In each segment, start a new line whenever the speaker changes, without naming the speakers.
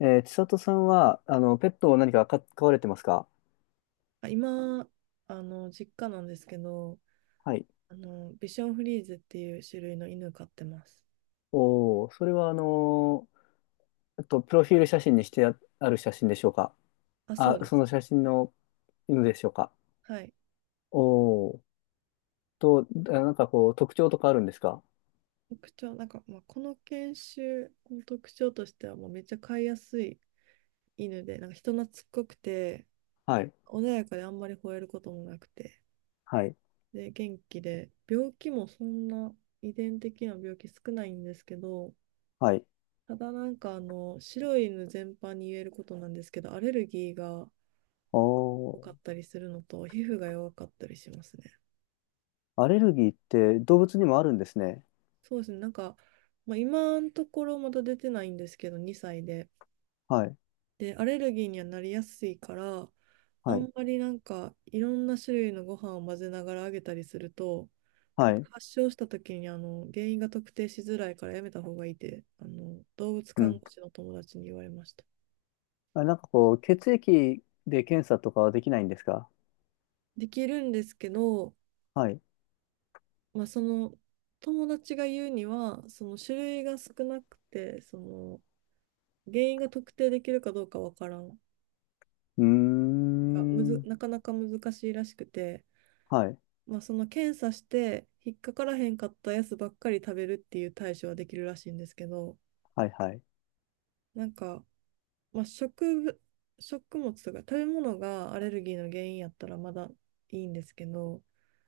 千里さんは、ペットを何か飼われてますか？
今、実家なんですけど、
はい。
ビションフリーゼっていう種類の犬飼ってます。
おー、それはプロフィール写真にしてある写真でしょうか？
あ、そ
あ、
うで
そ
す。
の写真の犬でしょうか？
はい。
おー。なんかこう、特徴とかあるんですか？
特徴、この犬種の特徴としては、もうめっちゃ飼いやすい犬で、人懐っこくて、
はい、
穏やかであんまり吠えることもなくて、
はい、
で、元気で、病気もそんな遺伝的な病気少ないんですけど、
はい。
ただ白い犬全般に言えることなんですけど、アレルギーが
お
多
ー、
かったりするのと、皮膚が弱かったりしますね。
アレルギーって動物にもあるんですね。
そうですね、今のところまだ出てないんですけど、2歳で。
はい、
で、アレルギーにはなりやすいから、あ
はい、
んまりいろんな種類のご飯を混ぜながらあげたりすると、
はい。
発症した時に原因が特定しづらいからやめた方がいいって動物
う
看護
ん。
師の友達に言われました。
あ、なんかこう、血液で検査とかはできないんですか？
できるんですけど、
はい。
その友達が言うにはその種類が少なくてその原因が特定できるかどうかわからん。なん
うー
かむず、
ん。
なかなか難しいらしくて、
はい、
その検査して引っかからへんかったやつばっかり食べるっていう対処はできるらしいんですけど、
はい、はい、
なんか、まあ、食物、食物とか食べ物がアレルギーの原因やったらまだいいんですけど、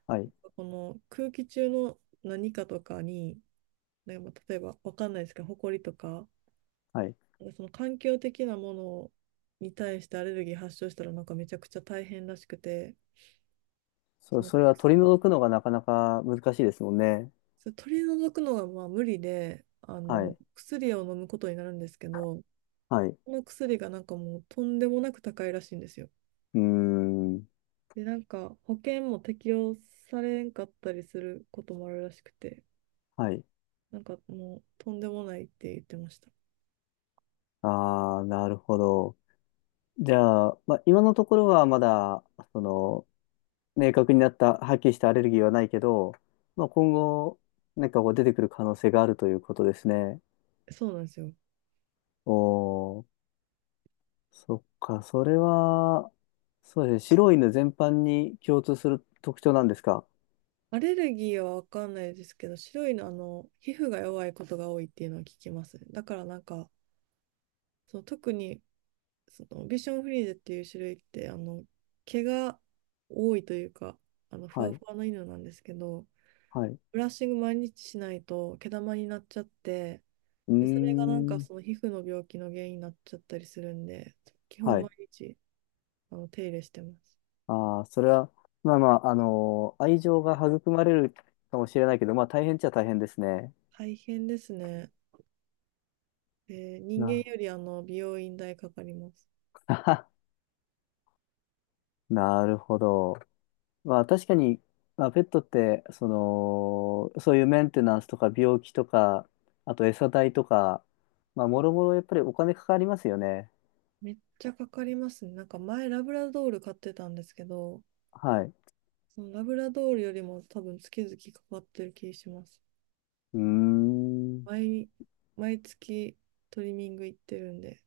はい。
この空気中の何かとかに、例えばわかんないですけど、埃とか、
はい。
その環境的なものに対してアレルギー発症したらめちゃくちゃ大変らしくて、そ
そう、
の
それは取り除くのがなかなか難しいですもんね。
そう取り除くのが無理で、
はい。
薬を飲むことになるんですけど、
はい。う
この薬がもうとんでもなく高いらしいんですよ。
ーん。
で、保険も適用されんかったりすることもあるらしくて、
はい。
もうとんでもないって言ってました。
ああ、なるほど。じゃあ、まあ、今のところはまだ、その、明確になった、はっきりしたアレルギーはないけど、まあ、今後、なんかこう出てくる可能性があるということですね。
そうなんですよ。
おー、そっか、それは、そうですね。白い犬全般に共通する特徴なんですか。
アレルギーはわかんないですけど、白いの、皮膚が弱いことが多いっていうのは聞きます。だからその特にそのビションフリーゼっていう種類って毛が多いというか、ふ
は
わ
い。
ふわな犬なんですけど、
はい。う
ブラッシング毎日しないと毛玉になっちゃって、
ー
でそれが
ん。
その皮膚の病気の原因になっちゃったりするんで、基本
は
毎
い。
日手入れしてます。
ああ、それは、まあまあ、愛情が育まれるかもしれないけど、まあ大変っちゃ大変ですね。
大変ですね、で人間
な、
より美容院代かかります。
なるほど。まあ確かに、まあ、ペットって、その、そういうメンテナンスとか病気とか、あと餌代とか、まあもろもろやっぱりお金かかりますよね。
めっちゃかかりますね。前ラブラドール買ってたんですけど、
はい。
そのラブラドールよりも多分月々かかってる気します。
うーん。
毎、毎月トリミング行ってるんで。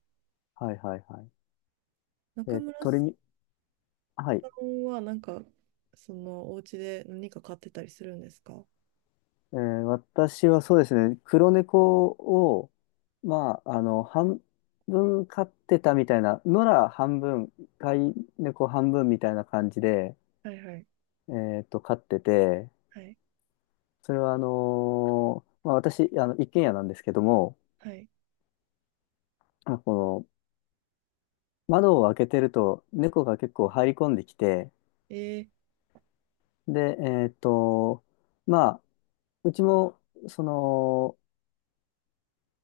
はいはいはい。
中
え、
村
鳥
さ
に、はい。
んはそのお家で何か買ってたりするんですか？は
私はそうですね、黒猫を、まあ、半分飼ってたみたいな、野良半分、飼い猫半分みたいな感じで、
い、はい、
飼ってて、
はい、
それはまあ、私、一軒家なんですけども、
はい、
まあこの、窓を開けてると、猫が結構入り込んできて、
え
で、まあ、うちも、その、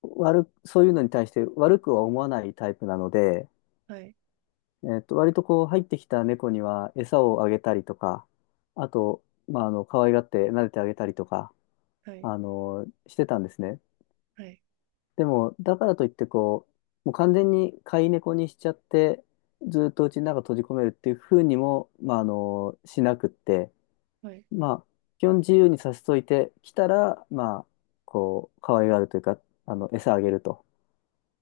そういうのに対して悪くは思わないタイプなので、
ー、はい、
割とこう入ってきた猫には餌をあげたりとか、あと、まあ、可愛がって撫でてあげたりとか、
はい、
してたんですね。
はい、
でも、だからといってこう、もう完全に飼い猫にしちゃって、ずっとうちの中閉じ込めるっていうふうにも、まあ、しなくって、
はい、
まあ、基本自由にさせといてきたら、まあ、こう、可愛がるというか、餌あげると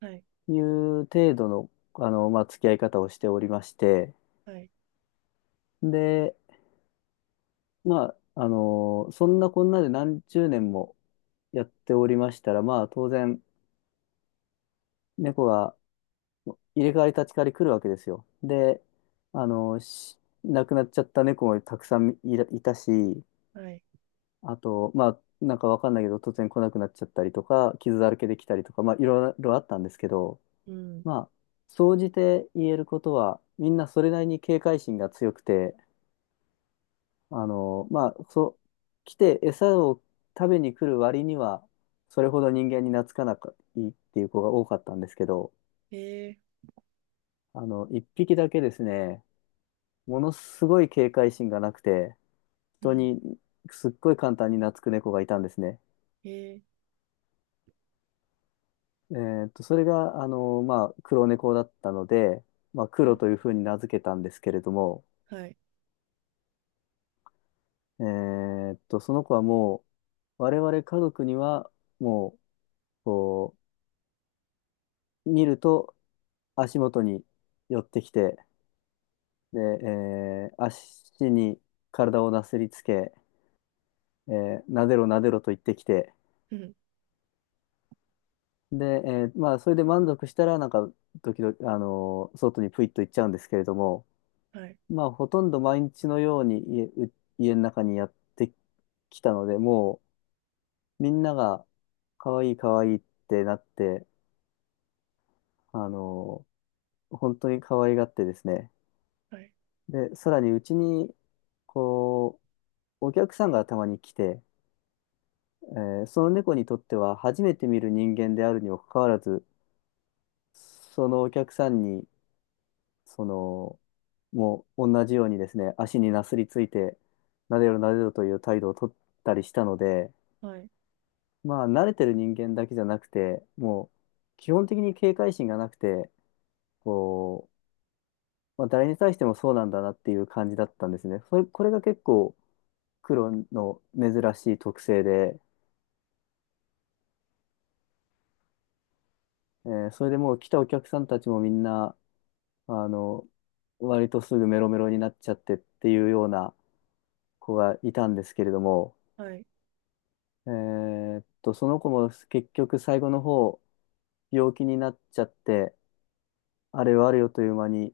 はい、
いう程度の、まあ、付き合い方をしておりまして、
はい、
で、まあ、そんなこんなで何十年もやっておりましたら、まあ、当然、猫が入れ替わり立ち替わり来るわけですよ。で、亡くなっちゃった猫もたくさんいたし、
はい、
あと、まあ、なんかわかんないけど、突然来なくなっちゃったりとか、傷だらけできたりとか、まあ、いろいろあったんですけど、
うん、
まあ、総じて言えることは、みんなそれなりに警戒心が強くて、まあ、そう、来て餌を食べに来る割には、それほど人間に懐かなくいいっていう子が多かったんですけど、
え
一匹だけですね、ものすごい警戒心がなくて、
ー、う
人
ん、
にすっごい簡単に懐く猫がいたんですね。
えー、
それが、まあ、黒猫だったので、まあ、
う
黒
ん、
というふうに名付けたんですけれども、
はい、
その子はもう、我々家族には、もう、こう、見ると、足元に寄ってきて、で、足に体をなすりつけ、なでろなでろと言ってきて、
うん、
で、まあ、それで満足したら、なんか、時々、外にプイッと行っちゃうんですけれども、
はい、
まあ、ほとんど毎日のように家の中にやってきたので、もう、みんなが、可愛い可愛いってなって、あの本当に可愛がってですね、
はい、
で、さらにうちに、こう、お客さんがたまに来て、その猫にとっては初めて見る人間であるにもかかわらず、そのお客さんに、その、もう同じようにですね、足になすりついて、なでろなでろという態度をとったりしたので、
はい、
まあ、慣れてる人間だけじゃなくて、もう、基本的に警戒心がなくて、こう、まあ、誰に対してもそうなんだなっていう感じだったんですね。これが結構、黒の珍しい特性で、それでもう来たお客さんたちもみんな、あの、割とすぐメロメロになっちゃってっていうような子がいたんですけれども、
はい、
その子も結局最後の方、病気になっちゃって、あれはあれよという間に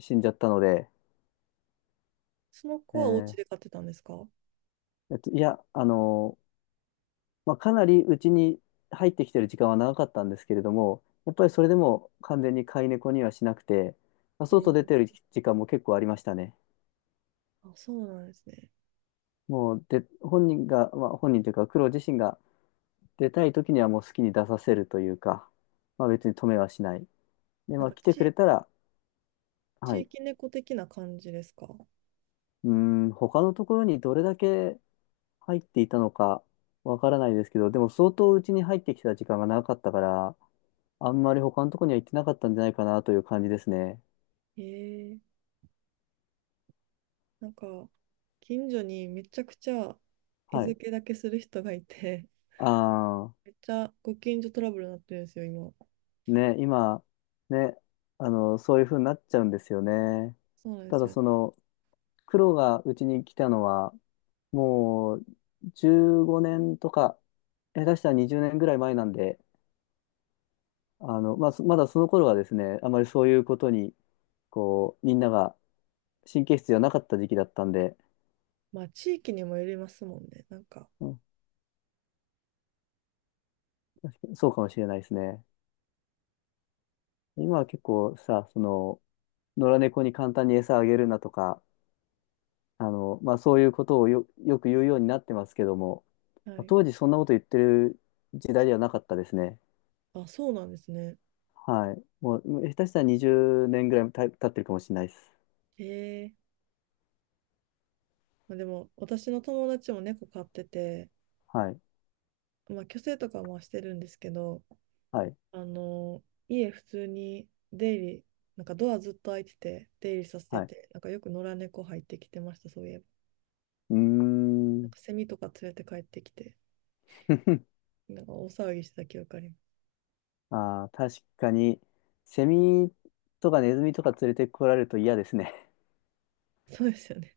死んじゃったので、
その
え
子はお家
ー
で買ってたんですか？
いや、まあ、かなりうちに入ってきてる時間は長かったんですけれども、やっぱりそれでも完全に飼い猫にはしなくて、まあ、
え
外
ー、
出てる時間も結構ありましたね。
あ、そうなんですね。
もう、で、本人が、まあ、本人というか、黒自身が出たい時にはもう好きに出させるというか、まあ別に止めはしない。で、
な
ま
ん
あ
か
来てくれ
ち、
たら、は
地
い。
域猫的な感じですか？
うーん、他のところにどれだけ入っていたのかわからないですけど、でも相当うちに入ってきた時間が長かったから、あんまり他のところには行ってなかったんじゃないかなという感じですね。
えー、なんか、近所にめちゃくちゃ
は
餌
い。
付けだけする人がいて、
ああ、
めっちゃご近所トラブルになってるんですよ、今。
ね、今、ね、そういう風になっちゃうんですよね。
そうなんで
た
す
だ
よね。
その、黒がうちに来たのは、もう15年とか、下手したら20年ぐらい前なんで、まあ、まだその頃はですね、あまりそういうことに、こう、みんなが神経質じゃなかった時期だったんで、
まあ、地域にもよりますもんね。
うん、そうかもしれないですね。今は結構さ、その、野良猫に簡単に餌あげるなとか、まあ、そういうことをよく言うようになってますけども、
は
まあ、
い。
当時そんなこと言ってる時代ではなかったですね。
あ、そうなんですね。
はい。もう、下手したら20年ぐらい経ってるかもしれないです。
へえ。まあ、でも、私の友達も猫飼ってて、
はい。
まあ、去勢とかもしてるんですけど、
はい。
あの、家普通に出入り、ドアずっと開いてて、出入りさせて
はい。
て、よく野良猫入ってきてました、そういえば。
うーん。
セミとか連れて帰ってきて。大騒ぎしてた記憶ありま
ああ、確かに、セミとかネズミとか連れてこられると嫌ですね。
す。そうですよね。